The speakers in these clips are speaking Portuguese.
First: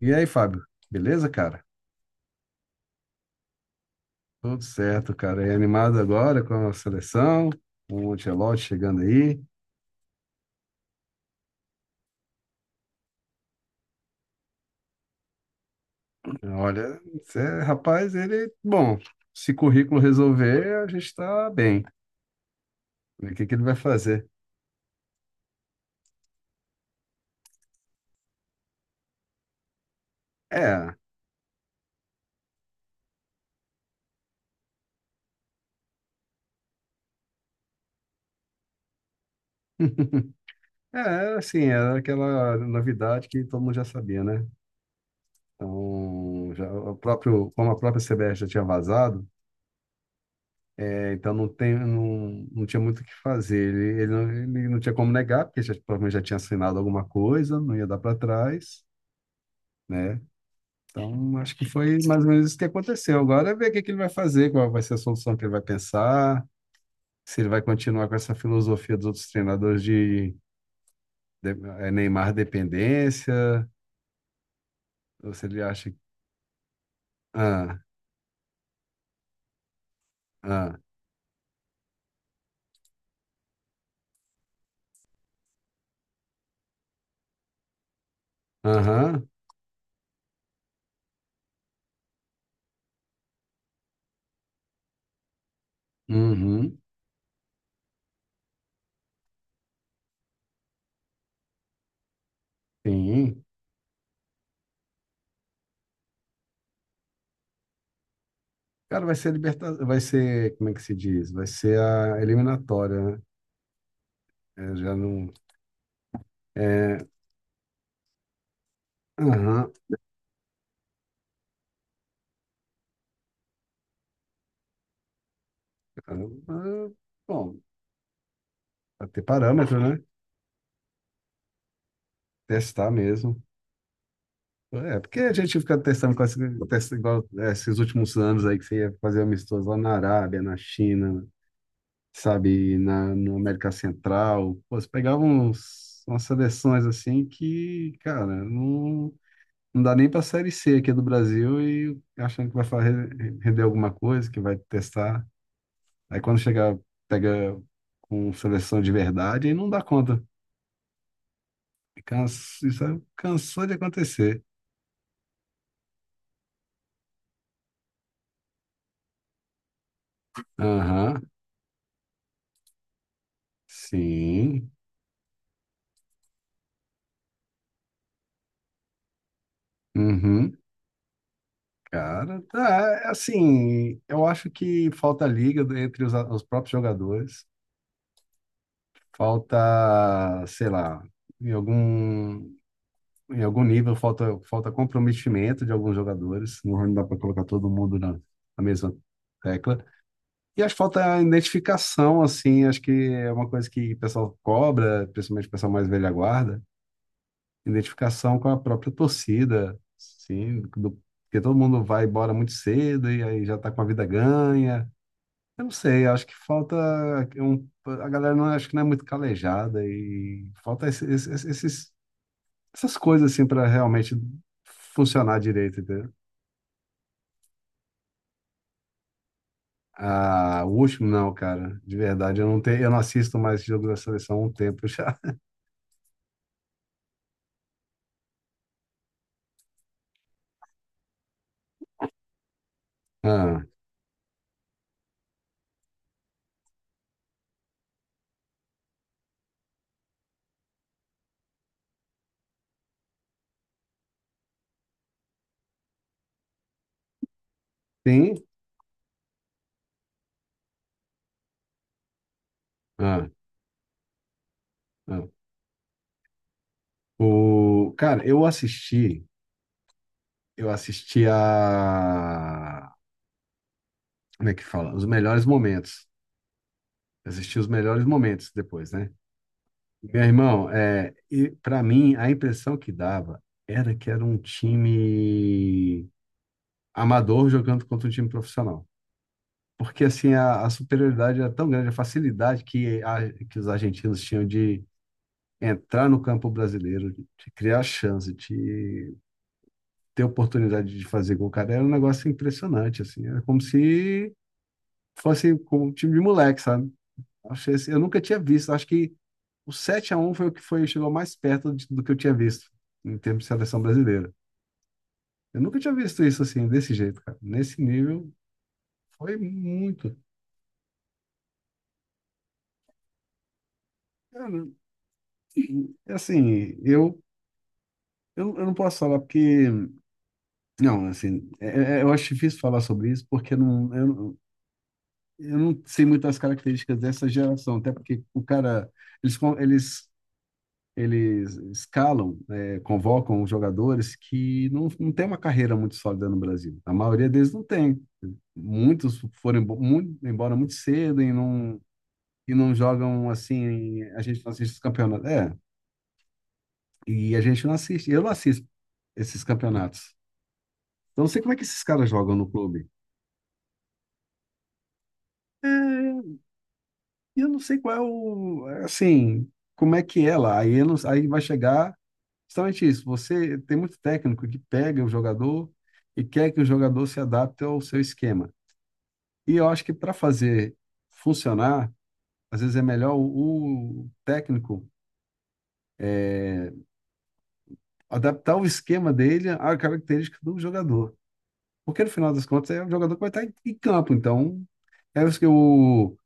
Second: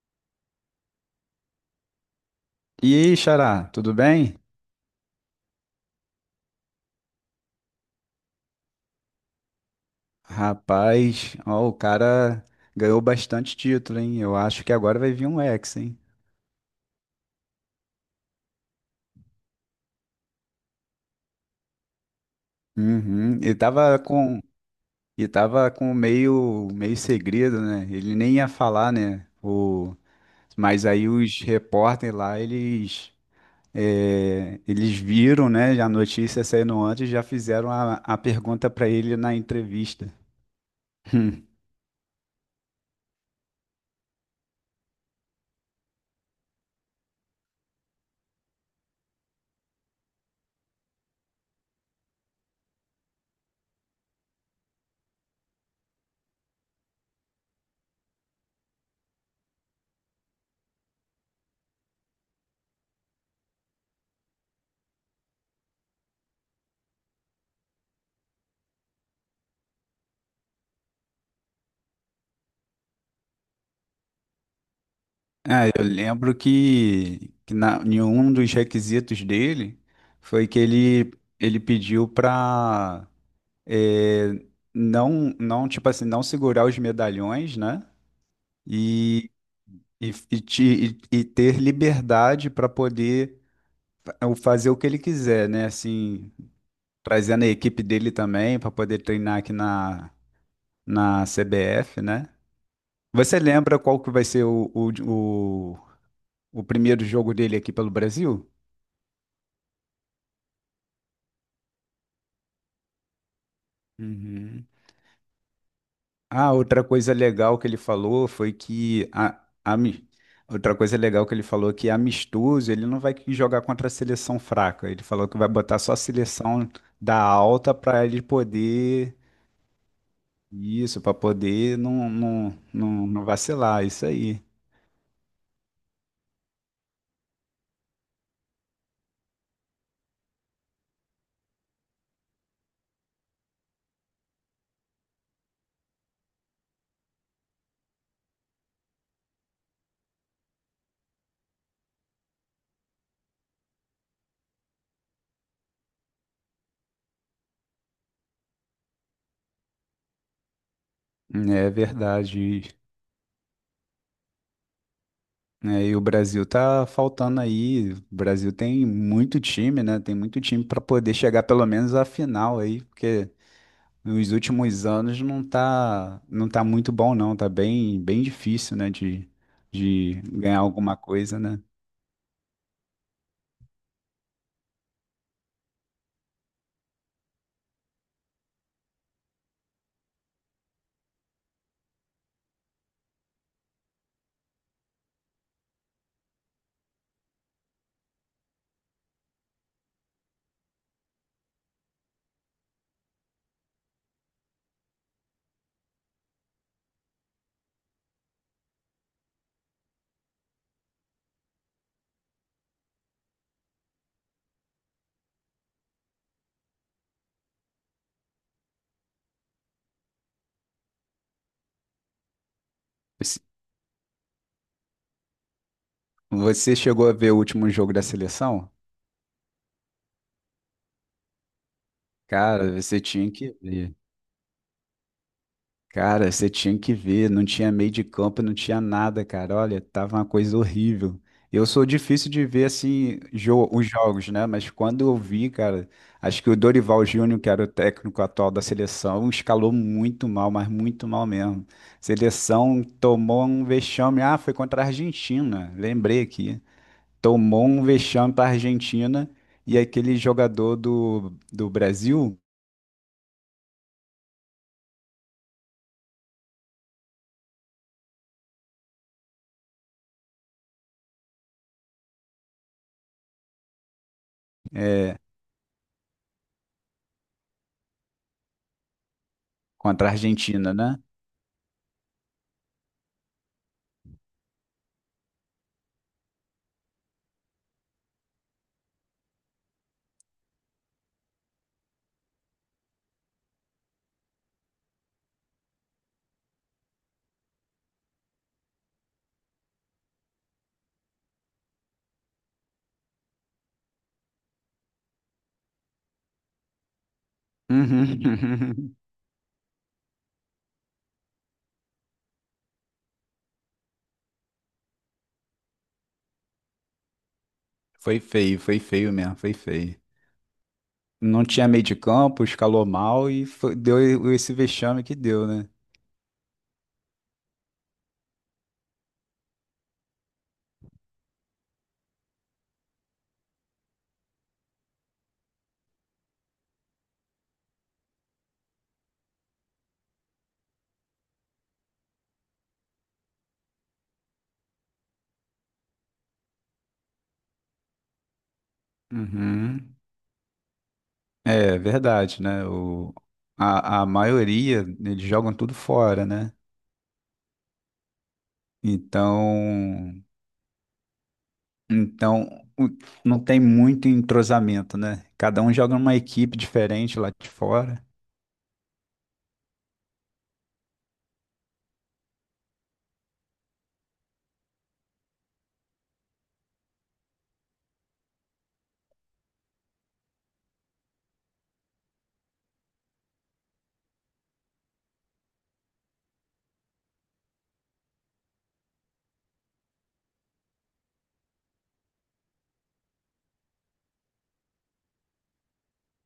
E aí, Fábio? Beleza, cara? E aí, Xará, tudo bem? Tudo certo, cara. E animado agora com a seleção, com o Ancelotti chegando aí. Rapaz, ó, o cara ganhou bastante título, hein? Eu acho que agora vai vir um ex, hein? Olha, rapaz, ele... Bom, se currículo resolver, a gente tá bem. O Uhum. que que ele vai fazer? E tava com meio segredo, né? Ele nem ia falar, né? O, mas É, aí os repórteres lá, eles, eles viram, né? A notícia saindo antes, já fizeram a pergunta pra ele na entrevista. é, assim, era aquela novidade que todo mundo já sabia, né? Então, já, o próprio, como a própria CBF já tinha vazado. Então não tem, não tinha muito o que fazer. Não, ele não tinha como negar, porque já, provavelmente já tinha assinado alguma coisa, não ia dar para trás, né? Então acho que foi mais ou menos isso que aconteceu. Agora é ver o que, que ele vai fazer, qual vai ser a solução que ele vai pensar, se ele vai continuar com essa filosofia dos outros treinadores de, de Neymar dependência, ou se ele Ah, eu acha. lembro que Ah, na, em um dos requisitos dele foi que ah, ele pediu para não, tipo assim, não segurar os medalhões, né? aham, E, e, e, te- e ter liberdade para poder pa- fazer o que ele quiser, né? Assim, uhum, trazendo a equipe dele também para poder treinar aqui na CBF, né? Você sim. lembra qual que vai ser o, o primeiro jogo dele aqui pelo Brasil? Cara, vai ser liberta... vai ser, como é que se diz? Vai ser a eliminatória, né? Uhum. Eu já não. Ah, outra É, coisa legal que ele falou foi que aham, outra coisa legal que ele falou que amistoso, ele não vai que jogar contra a seleção fraca. Ele falou que vai botar só a seleção caramba, da bom, alta para ele vai poder ter parâmetro, né? isso, para poder não, não, Testar não, não mesmo. vacilar, isso aí. É, porque a gente fica testando com esse- testa igual, é, esses últimos anos aí que você ia fazer amistoso lá na Arábia, na China, sabe, na América Central. Pô, você pegava uns, umas seleções assim que, cara, não, não dá nem pra Série C aqui do Brasil e achando que vai fa- render alguma coisa, que vai testar. Aí quando chega, pega com seleção de verdade, aí não dá conta. É Cansa, verdade. isso aí cansou de acontecer. É, e o Brasil tá faltando aí. O Brasil tem muito time, né? Tem muito time para poder Aham, chegar pelo menos à final aí, porque nos sim. últimos anos não tá muito bom, não. Tá bem difícil, né, de Uhum. ganhar alguma coisa, né? Cara, tá, é assim, eu acho que falta liga entre os próprios jogadores, falta, sei lá, em algum, em algum nível falta, falta comprometimento de alguns jogadores, não dá para colocar todo mundo na, na mesma tecla. E acho que falta a identificação, assim, acho que é uma coisa que o pessoal cobra, principalmente o pessoal mais velha guarda, identificação com a própria torcida, sim, do, porque todo mundo vai embora muito cedo e aí já está com a vida ganha. Eu não sei, acho que falta um, a galera não acho que não é muito calejada e falta esses, essas coisas Você assim para realmente funcionar direito, entendeu? você chegou a ver o último jogo da seleção? Ah, o último não, cara, de verdade, eu não Cara, tenho, eu não você tinha assisto que mais jogos ver. da seleção há um tempo já. Cara, você tinha que ver, não tinha meio de campo, não tinha nada, cara. Olha, tava uma coisa horrível. Eu sou difícil de ver assim Ah. Os jogos, né? Mas quando eu vi, cara, acho que o Dorival Júnior, que era o técnico atual da seleção, escalou muito mal, mas muito mal mesmo. Seleção tomou um vexame. Ah, foi contra a Argentina, lembrei aqui. Tomou um Tem. vexame para a Argentina e aquele jogador do Brasil Ah, ah. O... Cara, eu assisti a. Como é que fala? Os é, melhores momentos. Assisti os melhores momentos depois, né? contra a Meu irmão, Argentina, né? é... e para mim, a impressão que dava era que era um time amador jogando contra um time profissional. Porque, assim, a superioridade era tão grande, a facilidade que, a- que os argentinos tinham de entrar no campo brasileiro, de criar chance, de ter a oportunidade de fazer gol, cara, era um negócio impressionante, assim. Era como se fosse como um time de moleque, sabe? Achei assim, eu nunca tinha visto. Acho Uhum. que o 7 a um foi o que foi, chegou mais perto de- do que eu tinha visto em termos de seleção brasileira. Eu nunca tinha visto isso assim, desse jeito, cara. Nesse nível, foi feio mesmo, foi foi feio. muito. Não tinha meio de campo, escalou mal e deu esse Cara, vexame que deu, né? assim, eu não posso falar porque. Não, assim, é, eu acho difícil falar sobre isso porque não, eu, não- eu não sei muito as características dessa geração, até porque o cara. Eles, com- eles escalam, convocam os jogadores que não, não têm uma carreira muito sólida no Brasil. A maioria deles não tem. Muitos foram embo- Uhum. mu- embora muito cedo É verdade, e né? não O, jogam assim. a A gente não assiste os maioria, eles campeonatos. É, jogam tudo fora, né? e a gente não assiste. Eu não assisto esses campeonatos. Então, Então não sei como é que esses caras jogam então no o- clube. não tem muito entrosamento, né? Cada um joga numa É, equipe diferente lá e eu de não sei qual é fora. o. Assim, como é que é lá. Aí, eu não- aí vai chegar. Justamente isso. Você tem muito técnico que pega o jogador e quer que o jogador se adapte ao seu esquema. E eu acho que para fazer funcionar, às vezes é melhor o técnico adaptar o esquema dele à característica do jogador. Porque no final das contas é o jogador que vai estar em, em campo. Então, é isso que o,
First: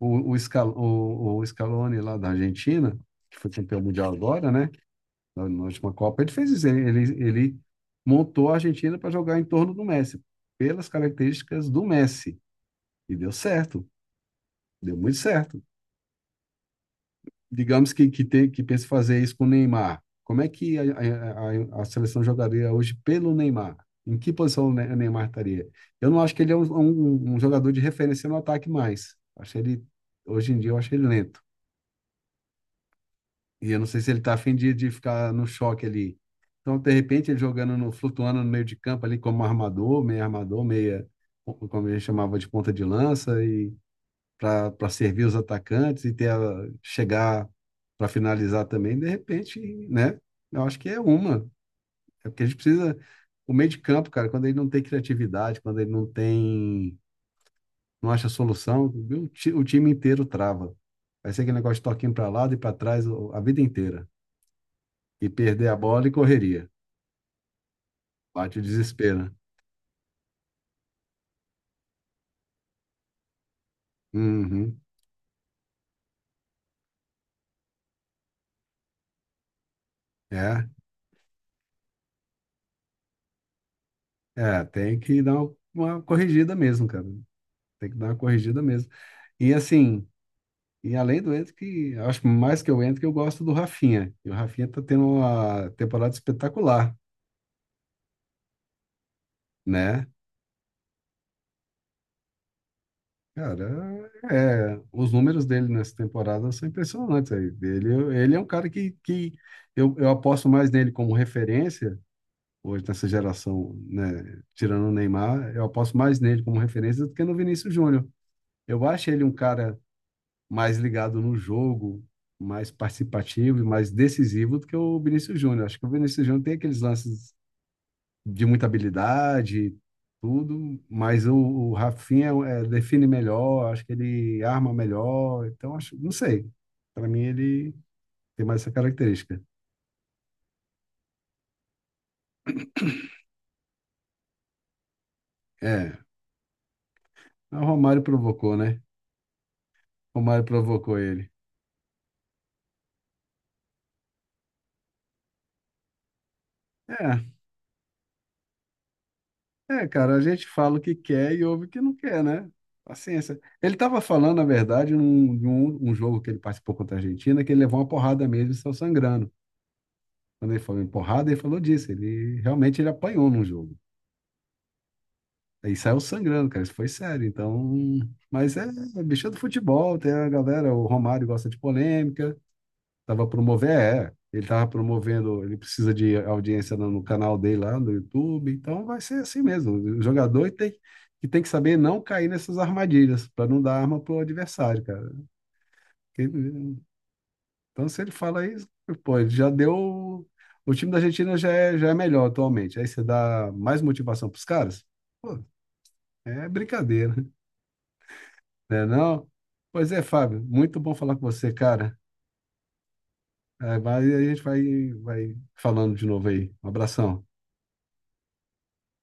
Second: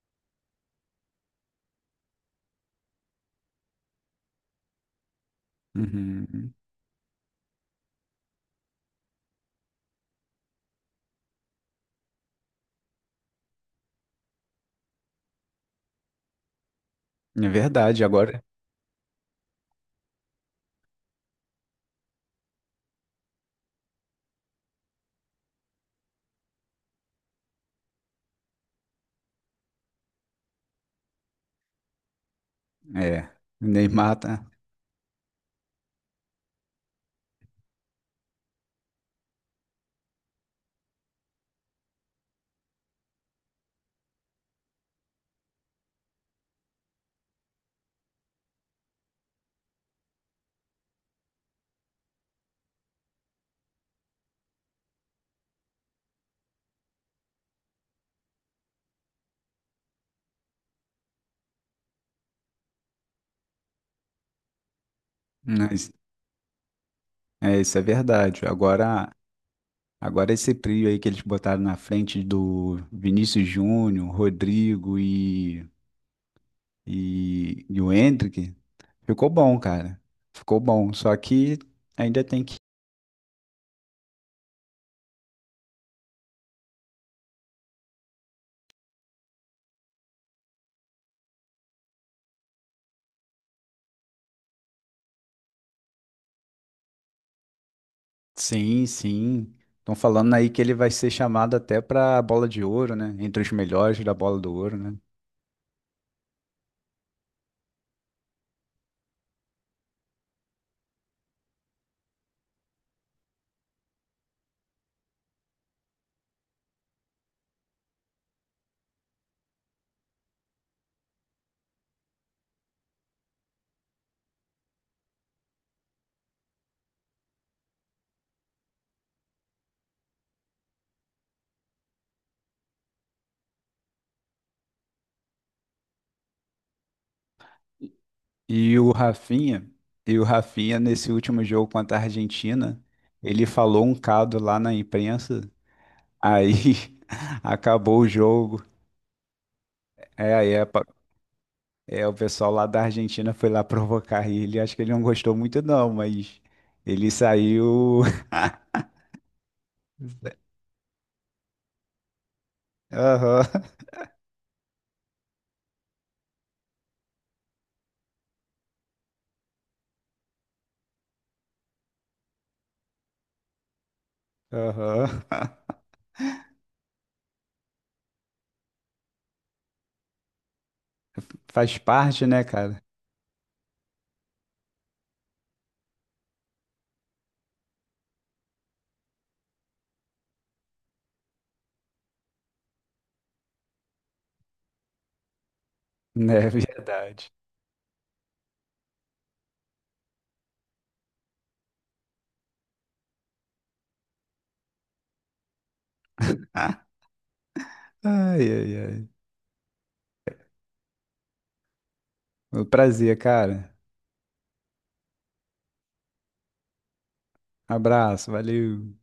o, o, Scal, o Scaloni lá da Argentina, que foi campeão mundial agora, né? Na última Copa, ele fez Uhum. isso. Ele montou a Argentina para jogar em torno do Messi, pelas características do Messi. E deu certo, deu muito certo. É Digamos verdade, que, agora tem, que pense fazer isso com o Neymar. Como é que a seleção jogaria hoje pelo Neymar? Em que posição o Ne- o Neymar estaria? Eu não acho que ele é um jogador de referência no ataque mais. Acho ele, hoje em dia, eu acho ele lento. é. O E eu não sei se Neymar ele está tá. afim de ficar no choque ali. Então, de repente, ele jogando no, flutuando no meio de campo ali como armador, meio armador, meia, como a gente chamava de ponta de lança, e para servir os atacantes e ter a- chegar para finalizar também, de repente, né? Eu acho que é uma. É porque a gente precisa. O meio de campo, cara, quando ele não tem criatividade, quando ele não tem. Não acha solução, viu? O ti- o time inteiro trava. Vai ser aquele negócio de toquinho para lado e para trás o- a vida inteira. E perder a Mas, bola e correria. é, isso é verdade. Bate o desespero. Né? Agora esse trio aí que eles botaram na frente do Vinícius Júnior, Uhum. Rodrigo e o Hendrick, ficou bom, cara. Ficou É, bom. Só que ainda tem que. Tem que dar uma corrigida mesmo, cara. Tem que dar uma corrigida mesmo. E assim, e além do Ento, que eu acho mais que o Ento, que eu gosto do Rafinha. E o Rafinha tá tendo uma temporada espetacular, Sim, sim. Estão né? falando aí que ele vai ser chamado até pra bola de ouro, né? Entre os melhores Cara, da bola do ouro, é, né? os números dele nessa temporada são impressionantes aí. Ele é um cara que eu aposto mais nele como referência hoje nessa geração, né, tirando o Neymar, eu aposto mais nele como referência do que no Vinícius Júnior. Eu acho ele um cara mais ligado no jogo, mais participativo e mais decisivo do que o Vinícius Júnior. Acho que o Vinícius Júnior tem aqueles lances de muita habilidade, tudo, mas o Rafinha é, define melhor, acho que ele arma melhor, então acho, não sei. Para mim ele tem mais essa E o característica. Rafinha, e o Rafinha nesse último jogo contra a Argentina, ele falou um cado lá na imprensa, É, aí o acabou Romário o provocou, jogo. né? O É, Romário aí é, provocou ele. É, o pessoal lá da Argentina foi lá provocar ele. Acho que ele não gostou muito, não, mas ele É, saiu. é, cara, a gente fala o que quer e ouve o que não quer, né? Paciência. Aham, Ele estava falando, na verdade, num, de um jogo que ele participou contra a Argentina, que ele levou uma porrada mesmo e saiu sangrando. Quando ele falou em porrada, ele falou disso. Ele realmente ele apanhou num jogo. aham. Aí saiu sangrando, cara. Isso foi sério. Então, mas é, é bicho do futebol, tem a galera, o Romário gosta de Faz parte, polêmica. né, cara? Tava promovendo, ele tava promovendo, ele precisa de audiência no canal dele lá no YouTube, então vai ser assim mesmo. O jogador tem que saber não cair nessas armadilhas para não dar arma pro adversário, cara. Porque, É verdade. então se ele fala isso, pô, ele já deu o time da Argentina já é melhor atualmente. Aí você dá mais motivação pros caras? Pô, é brincadeira, Ai, ai, né ai. não? Pois é, Fábio, muito bom falar com você, cara. Foi um prazer, cara. É, vai, vai falando de novo aí. Um abração. Abraço, valeu.